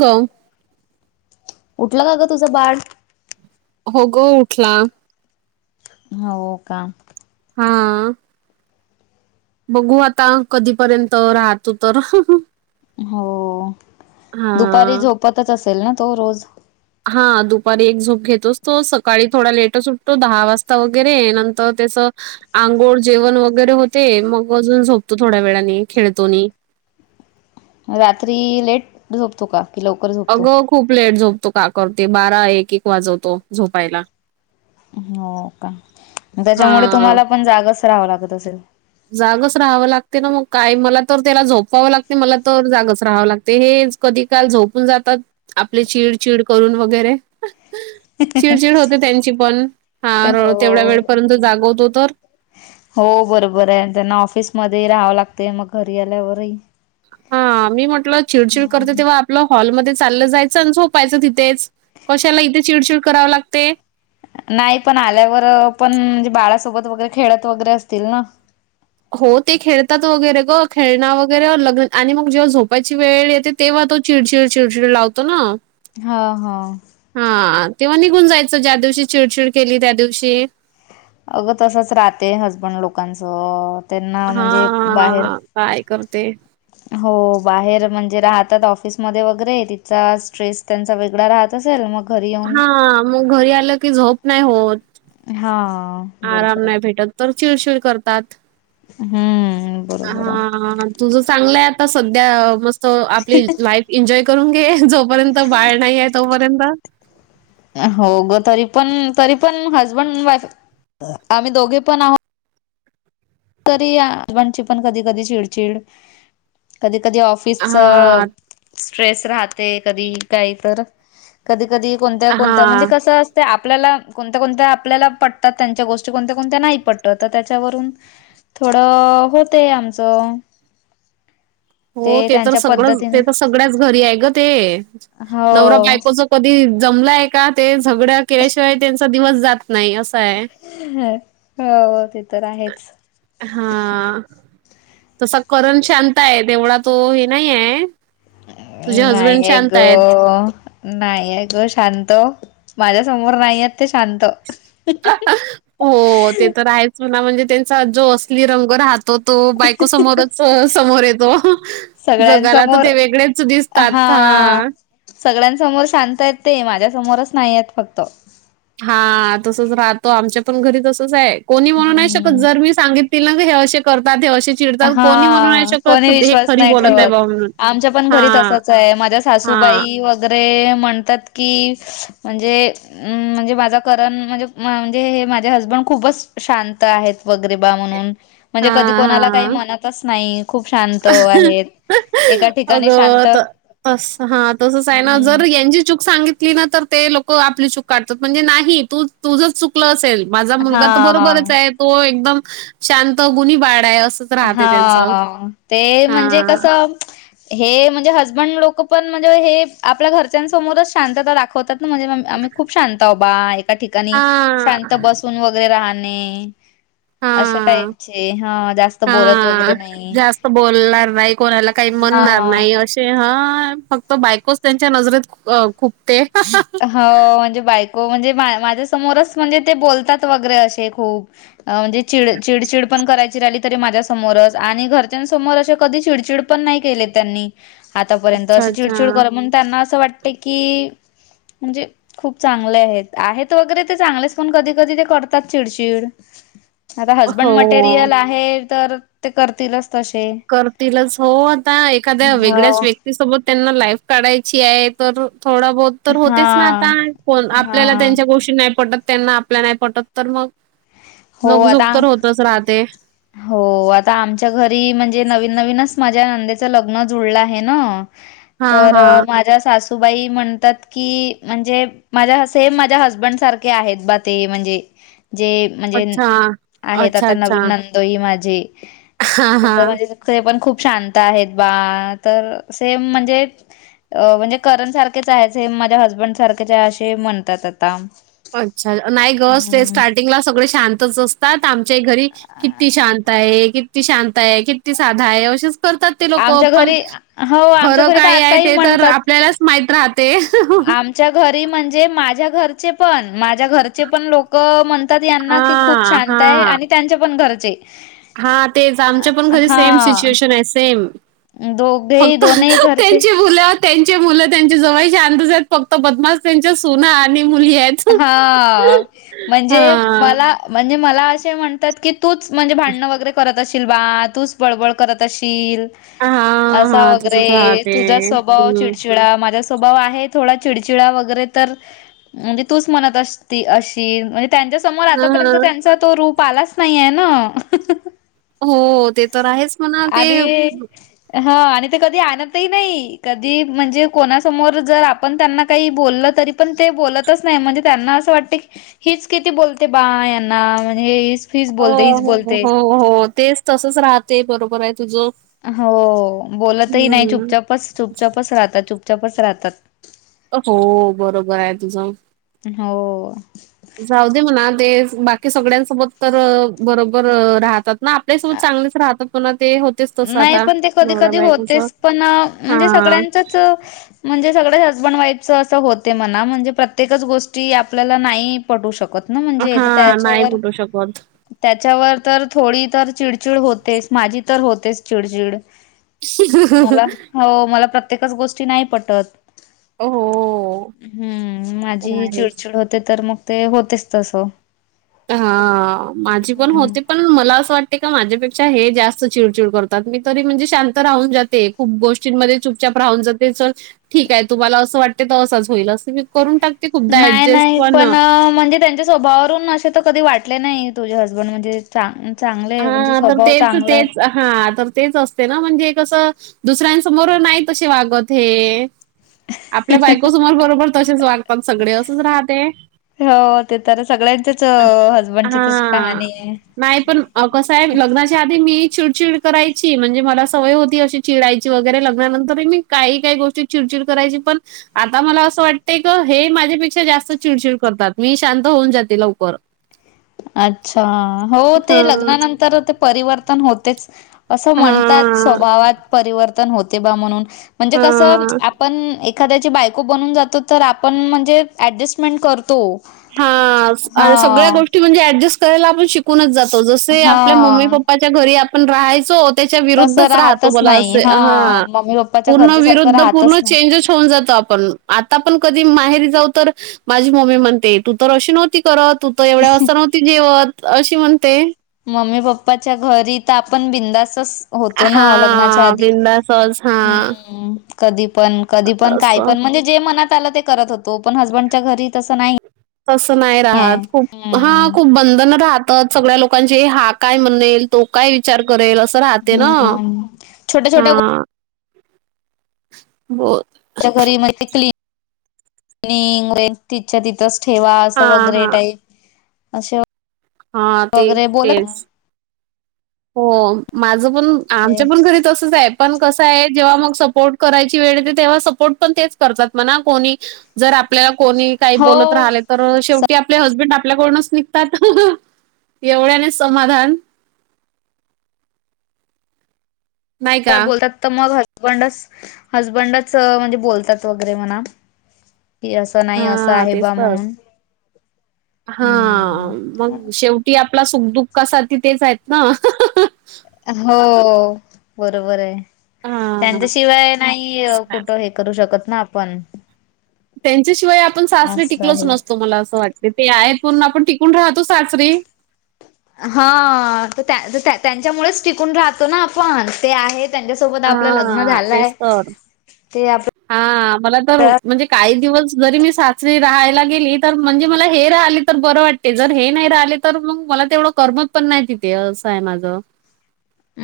ग उठलं का ग तुझं बाळ? हो गं उठला. हो का? हा. बघू आता कधीपर्यंत राहतो तर. हो हा दुपारी झोपतचं असेल ना तो रोज. हा दुपारी एक झोप घेतोच तो. सकाळी थोडा लेटचं उठ तो. दहा वाजता वगैरे नंतर त्याच आंघोळ जेवण वगैरे होते. मग अजून झोपतो थोड्या वेळाने. खेळतो आणि रात्री लेट झोपतो का? कि लवकर झोपतो? अगं खूप लेट झोपतो का करते. बारा एक- एक वाजवतो. झोपायला. हो का? हा त्याच्यामुळे तुम्हाला पण जागचं रहावं लागत असेल. जागच रहावं लागते ना मंग, काय मला तर त्याला झोपवावं लागते. मला तर जागच रहावं लागतेच. कधी काय झोपून जातात. आपली चिड चिड करून वगैरे. चिडचिड होते त्यांची पण. हां रोळ तेवढ्या हो. वेळपर्यंत जागवतो तर. हो बरोबरये. त्यांना ऑफिसमध्ये राहावं लागतय. मग घरी आल्यावरही. हां मी म्हणटलं चिडचिड करते. हम्म. तेव्हा आपलं हॉलमध्ये चाललं जायचं आणि झोपायचं तिथेच कशाला इथे चिडचिड कराव लागते. नाही पण आल्यावर अ पण म्हणजे बाळासोबत वगैरे खेळत वगैरे असतील ना हो ते खेळतात वगैरे गं खेळण वगैरे अ लग आणि मग जेव्हा झोपायची वेळ येते तेव्हा तो चिडचिड चिडचिड लावतो ना हा हा हां तेव्हा निघून जायचं ज्या दिवशी चिडचिड केली त्यादिवशी अगं तसचं राहतय हसबंड लोकांचं त्यांना म्हणजे बाहेर हा काय करते हो बाहेर म्हणजे राहतात ऑफिसमध्ये वगैरे तिथचा स्ट्रेस त्यांचा वेगडा राहत तस आलं मग घरी येऊन हां म घरी आलं की झोप नाय होत. हां आ आराम नाय भेटत तर चिडचिड करतात. हम्म बरोबर आहे हां तुझ चांगलंय आता सध्या मस्त आपली लाईफ इन्जॉय करून घे झोप जोपर्यंत बाळ नाहीये तोपर्यंत अ हो ग तरी पण तरी पण हसबंड वाईफ आम्ही दोघेपण आह तरी आ घाची पण कधी कधी चिडचिड कधी कधी ऑफ फिस च हां, स्ट्रेस राहते कधी कायतर कधी कधी कोणत कोणत म्हणजे हां. कसं अस ते आपल्याला कोणत्या कोणत्या आपल्याला पटतात त्यांच्या गोष्टी कोणत्या कोणत्या नाही पटत त त्याच्यावरून थोडं अ होतय आमचं. हो ते तर त्यांच्या सगळंच पद्धतीने ते तर सगळ्याच घरी हाय ग ते नवरा हो बायकोच कधी जमलाय का ते झगड केल्याशिवाय त्यांचा दिवस जात नाय असाय. हं हा हो ते तर आहेच. हां तसा करण शांत ये तेवढा तो हे नाहीये. नाहीये ग नाहीये गं शांत माझ्यासमोर नाहीयेत ते शांत हो ते तर आहेच म्हणा म्हणजे त्यांचा जो असली रंग राहत तो तो बायको समोरच अ समोर येतो. जगाला त सगळ्यांसमोर ते वेगळेच दिसतात हा हां सगळ्यांसमोर शांतयेत ते माझ्यासमोरच नाहीयेत फक्त हां तसच राहतो आमचे पण घरी तसच हाय कोणी म्हणू नाय शकत हम्म जर मी सांगित की ना ते हे अशे करतात हे अशेच हां कोणी विश्वास नाय बोलत आहे ठेवत बा म्हणून. आमच्या पण घरी हां, तसंच तय माझ्या हां. सासूबाई वगैरे म्हणतात की, म्हणजे हम्म म्हणजे माझा करण म्हणजे म् म्हणजे माझे हसबंड खूपच शांत आहेत. वगैरे बा म्हणून म्हणजे कधी हां, कोणाला काही हां. म्हणतच नाई खूप शांत आहेत. एका ठिकाणी अगं शांत त तसं हा तसंच हाय ना हम्म जर यांची चूक सांगित ली ना तर ते लोक आपली चूक काढतात म्हणजे नाही तू तुझच चुकलं असेल माझा मुलगा तर हा बरोबरंच येत. तो एकदम शांत गुणी बाळ हाय असं हा ते म्हणजे हां. कस हे म्हणजे हजबंड लोक पण म्हणजे हे आपल्या घरच्यांसमोरच शांतता दाखवतात. म्हणजे म आम्ही खूप शांत बा एका ठिकाणी शांत हा बसून व गैरे राहने हा अशा टाईपचे हा जास्त बोलत हा, वगैरे नाही जास्त बोलणार नाही, कोणाला काही म्हणणार हा नाही. तसे हा, फक्त बायकोच त्यांच्या नजरेत खूपते. हो, म्हणजे बायको म्हणजे, माझ्या समोरच म्हणजे, ते बोलतात वगैरे असे खूप. अ म्हणजे चिड, चिडचिड पण करायची राहिली तरी माझ्या समोरच, आणि घरच्यांसमोर असे कधी चिडचिड पण नाही केले त्यांनी. आतापर्यंत, अच्छा अशी अच्छा चिडचिड करम, त्यांना असं वाटत की, म्हणजे खूप चांगले आहेत, आहेत वगैरे ते चांगलेच, पण कधी कधी ते करतात चिडचिड. खरं हो हजबंड मटेरियल आहे तर, ते करतीलच तशे करतीलच हो आता, एखाद्या हो वेगळ्याच व्यक्ती त सोबत त्यांना लाईफ काढायची आहे, तर थोडा बहुत तर हा होतेच ना आता, हा आपल्याला त्यांच्या गोष्टी नाही पटत त्यांना, आपल्या नाही पटत, तर मग हो नक झूक तर आता होतच राहते. हो, आता आमच्या घरी म्हणजे नवीन नवीनच माझ्या नंदेचं लग्न जुळलं आहे ना हा तर हा माझ्या सासूबाई म्हणतात की, म्हणजे माझ्या सेम माझ्या हजबंड सारखे आहेत, बा ते म्हणजे जे म्हणजे, अच्छा आहेत अच्छा आता नवीन अच्छा नंदो ही माझे, हा तस हा म्हणजे ते पण खूप शांत आहेत बा, तर सेम म्हणजे म्हणजे करण सारखेच आहेत, माझ्या हसबंड सारखेच आहेत, असे म्हणतात आता. अच्छा! नाही ग ते हं. स्टार्टिंगला सगळे शांतच असतात, आमच्याही घरी किती शांत आहे, किती शांत आहे, किती साधा आहे, असच करतात ते लोक, आमच्या पण घरी हो, आमच्या खर घरी तर काय आहे आताही ते तर म्हणतात. आपल्याला माहित राहते च्या घरी म्हणजे, माझ्या घरचे पण माझ्या घरचे पण लोक म्हणतात यांना कि, खूप हां, शांत आहे, आणि त्यांचे पण घरचे हा, तेच, आमच्या पण घरी सेम हा सिच्युएशन आहे, सेम. दोघेही फक्त दोनही घरचे त्यांची मुलं, त्यांचे मुलं, त्यांच्या जवळचे शांतच आहेत, फक्त बदमास त्यांच्या सुना आणि मुली आहेत. हा, म्हणजे हां. मला, म्हणजे मला असे म्हणतात की तूच म्हणजे, भांडणं वगैरे करत असशील बा, तूच बडबड करत असशील. हां, असा हां. तसंच वगैरे, राहते. तुझा स्वभाव हं. चिडचिडा माझ्या स्वभाव आहे थोडा चिडचिडा वगैरे, तर तूच म्हणत अस अशील, म्हणजे त्यांच्या समोर हां, आतापर्यंत हां. त्यांचा तो रूप प लाच नाही आहे ना. हो, ते तर आहेच म्हणा, ते आणि हा, आणि ते कधी आणतही नाही, कधी म्हणजे कोणासमोर जर आपण त्यांना काही बोललं तरी पण ते बोलतच नाही, म्हणजे त्यांना असं वाटत की, हीच किती बोलते बा, यांना म्हणजे हीच हो, बोलते हीच हो बोलते हो, हो, तेच तसच राहते, बरोबर आहे तुझं. हो, बोलतही नाही, हम्म. चुपचापच, चुपचापच राहतात. चुपचापच राहतात. हो, बरोबर आहे तुझं. हो. जाऊ दे म्हणा ते, बाकी सगळ्यांसोबत तर बरोबर राहतात. आपल्यासोबत चांगच राहतात, पुन्हा ते तसं नाही, आता पण ते कधी नवरा कधी बायकोचं होतेच पण, म्हणजे हा. सगळ्यांचच म्हणजे, सगळे हजबंड वाईफच असं होते म्हणा, म्हणजे प्रत्येकच गोष्टी आपल्याला नाही पटू शकत ना, म्हणजे हा नाही त्याच्यावर कुटू शकत त्याच्यावर तर थोडी तर चिडचिड होतेच माझी तर होतेच चिडचिड मला हो मला प्रत्येकच गोष्टी नाही पटत हो हम्म तर माझी आहेच. चिड, चिड होते तर मग ते होतेच तसं हा माझी पण हम्म होते पण मला असं वाटते का माझ्यापेक्षा हे जास्त चिड, चिड करतात मी तरी म्हणजे शांत राहून जाते खूप गोष्टींमध्ये चुपचप राहून जाते च ठीक आहे तुम्हाला असं वाटते तर असंच होईल असं मी करून टाक नाही, नाही पण म्हणजे त्यांच्या स्वभावावरून असे तर कधी वाटले नाही तुझे हसबंड म्हणजे चां चांगले आहे म्हणजे हा तर स्वभाव तेच चांगला आहे तेच हा तर तेच असते ना म्हणजे कसं दुसऱ्यांसमोर नाही तसे वागत हे [inaudible] आपल्या बायकोसमोर बरोबर तसेच वागतात सगळे असच राहते हो ते तर सगळ्यांचेच हसबंडची तशी हां. कहाणी आहे नाही पण कसं आहे लग्नाच्या आधी मी चिडचिड करायची म्हणजे मला सवय होती अशी चिडाय वगैरे लग्नानंतर मी काही, काही गोष्टी चिड, चिड करायची पण आता मला असं वाटत क हे माझ्यापेक्षा जास्त चिडचिड करतात मी शांत होऊन जाते लवकर अच्छा हो ते हां, लग्नानंतर ते परिवर्तन होतेच असं म्हणतात हां, स्वभावात परिवर्तन होते बा म्हणून म्हणजे कसं हां, आपण एक एखाद्याची बायको बनून जातो तर आपण म्हणजे ऍडजस्टमेंट करतो हा आणि सगळ्या हा गोष्टी म्हणजे ऍडजस्ट करायला आपण शिकूनच जातो जसे आपल्या मम्मी, हा पप्पा च्या घरी आपण राहायचोत त्याच्या तसं विरुद्धच राहतो राहतच म अस नाही हा मम्मी पप्पाच्या पूर्ण घरच्या सारखं विरुद्ध राहतच पूर्ण नाही. चेंजस होऊन जात आपण आता पण कधी माहेरी जाऊ तर माझी मम्मी म्हणते तू तर अशी नव्हती करत तू तर एवढ्या वाजता नव्हती जेवत अशी म्हणते मम्मी, पप्पाच्या घरी तर आपण बिंदास अस होतो ना लग्नाच्या हां, आधी बिनधास्तच हां, हम्म कधी पण, कधी पण काय असं. पण म्हणजे जे मनात आलं ते करत होतो पण हसबंडच्या घरी तसं नाही तसं नाही आहे. राहात खूप हा हम्म खूप बंधन राहतात सगळ्या लोकांचे हा काय म्हनेल तो काय विचार करेल असं राहते ना हम्म छोट्या हा छोट्या हो च्या घरी महि क्ली तिच्या तिथच ठेवा असं हां, वगैरे टाई असे हा ते वगैरे बोलत तेच हो माझं पण आमच्या पण घरीच तस तसंच आहे जेव्हा म सपोर्ट करायची वेळ येते तेव्हा सपोर्ट पण तेच करतात मना कोणी जर आपल्याला कोणी काही बोलत हो राहले तर शेवटी आपले हसबेंड आपल्याकडूनच निघतात एवढ्याने समाधान नाही काय का? बोलतात तर मग हसबंडच, हसबंडच म्हणजे बोलतात वगैरे म्हणा की अस हा तेच तर हा हम्म. मग शेव ती आपला सुखदुःखा साठी तेच आहेत ना हो बरोबर आहे हां, त्यांच्याशिवाय नाही कुठं हे करू शकत ना आपण त्यांच्याशिवाय आपण सासरे असं टिकलोच आहे. नसतो मला असं वाटत बीपी आहे म्हणन आपण टिकून राहतो सासरी. हा त्या तर त्या तर त्यांच्यामुळेच टिकून राहतो ना आपण ते आहेत. त्यांच्यासोबात आपल लग्न हां, झालंय ते आपण. हा मला तर म्हणजे काही दिवस जरी मी साचरी राहायला गेली तर म्हणजे मला हे राहिलेत. तर बरं वाटते जर हे नाही राहिले तर मग मला तेवढं करमत पण नाही तिथे असं आहे माझं.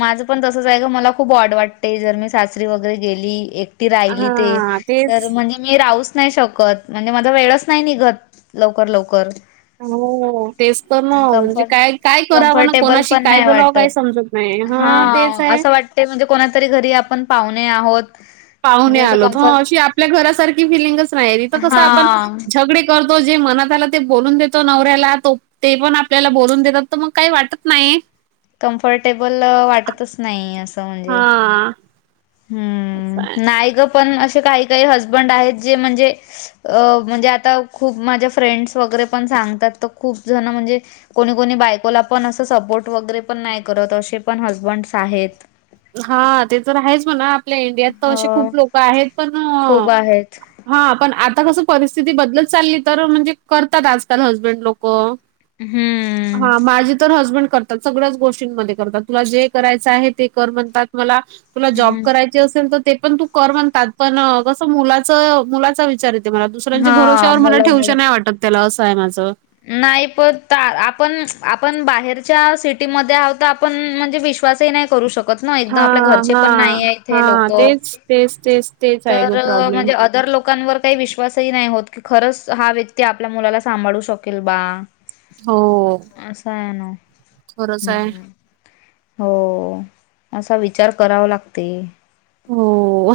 माझं पण तस जाय का मला खूप ऑड वाटते जर मी सासरी वगैरे गेली एक. ते राहिली ते हां, तर तेच. म्हणे. मी राहूच नाही शकत म्हणजे माझा वेळच नाही निघत लवकर लवकर. हो, तेच तर ना कमफ म्हणजे काय काय करावं ना कम्फर्टेबल कोणाशी पण काय नाही बोलावं वाटत. काही समजत नाही. हा हां, तेच आहे. असं वाटते म्हणजे कोणातरी घरी आपण पाहुणे आहोत. पाहणे म्हणजे असं आलोत हं कम्फर्ट अशी आपल्या घरासारखी फिलिंगच नाही तिथं कसं आपण हा झगडे. करतो जे मनात आला ते बोलून देतो नवऱ्याला तो. ते पण आपल्याला बोलून देतात तर मग काही वाटत नाही. कम्फर्टेबल वाटतच नाही असं म्हणजे. हां, असं आहे. हम्म नाय ग पण असे काही काही हजबंड आहेत जे म्हणजे. अ म्हणजे आता खूप माझ्या फ्रेंड्स वगैरे पण सांगतात तर खूप जण म्हणजे. कोणी कोणी बायकोला पण असं सपोर्ट वगैरे पण नाही करत असे पण हसबंड्स आहेत. हा ते तर आहेच म्हणा आपल्या इंडियात तर असे हो खूप लोक आहेत पण खूप आहेत हा पण आता कसं परिस्थिती बदलत चालली तर म्हणजे करतात आजकाल हजबेंड लोक. हम्म. हा माझी तर हसबंड करतात सगळ्याच गोष्टींमध्ये करतात तुला जे करायचं आहे ते. कर म्हणतात मला तुला जॉब हम्म करायचा. च असल ते पण तू कर म्हणतात पण कस मुलाच मुलाचा विचार येतो. ते मला दुसऱ्यांच्या हा भरोवश्यावर मला ठेवश मुलामुळं नाही वाटत त्याला असं आहे माझं. नाही प ता आपण आपण बाहेरच्या सिटीमध्ये आहोत आपण. पण म्हणजे विश्वासही नाही करू शकत. कच ना एकदम हा आपल्या घरचे हा पण नाही हे हा लोक तेच तेच तेच तेच आहे तर ग अ प्रॉब्लेम म्हणजे आत. इतर लोकांवर काही विश्वासही नाही होत की खरंच हा व्यक्ती आपल्या मुलाला सांभाळू शकेल बा. हो असा आहे नवा. कसं हाय. हो असा विचार करावा लागतेय. हो,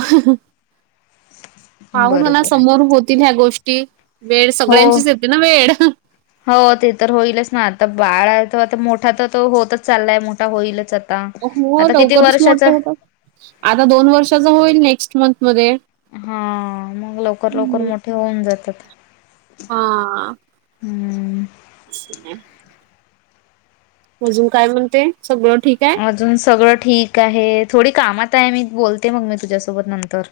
पाह ना ना बरोबर आहे समोर होतील ह्या गोष्टी वेळ हो सगळ्यांचीच येते ना वेळ. हो ते तर होईलच ना आता बाळ त आता मोठा तर तो होतच चाललाय मोठा होईलच आता. हो आता किती लवकरच मोठे वर्षाचा होतात आता दोन वर्षाच होईल नेक्स्ट मंथ मध्ये. हा मग लवकर लवकर हम्म. मोठे होऊन जातात. हा, हम्म. अजून काय म्हणते सगळं ठीक आहे. अजून सगळं ठीक आहे थोडी कामात आहे मी बोलते मग मी तुझ्यासोबत नंतर.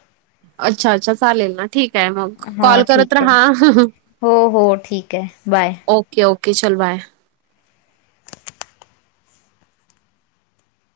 अच्छा अच्छा चालेल ना ठीक आहे मग हा कॉल करत ठीक र आहे. हा. हो हो ठीक आहे बाय. ओके ओके चल बाय.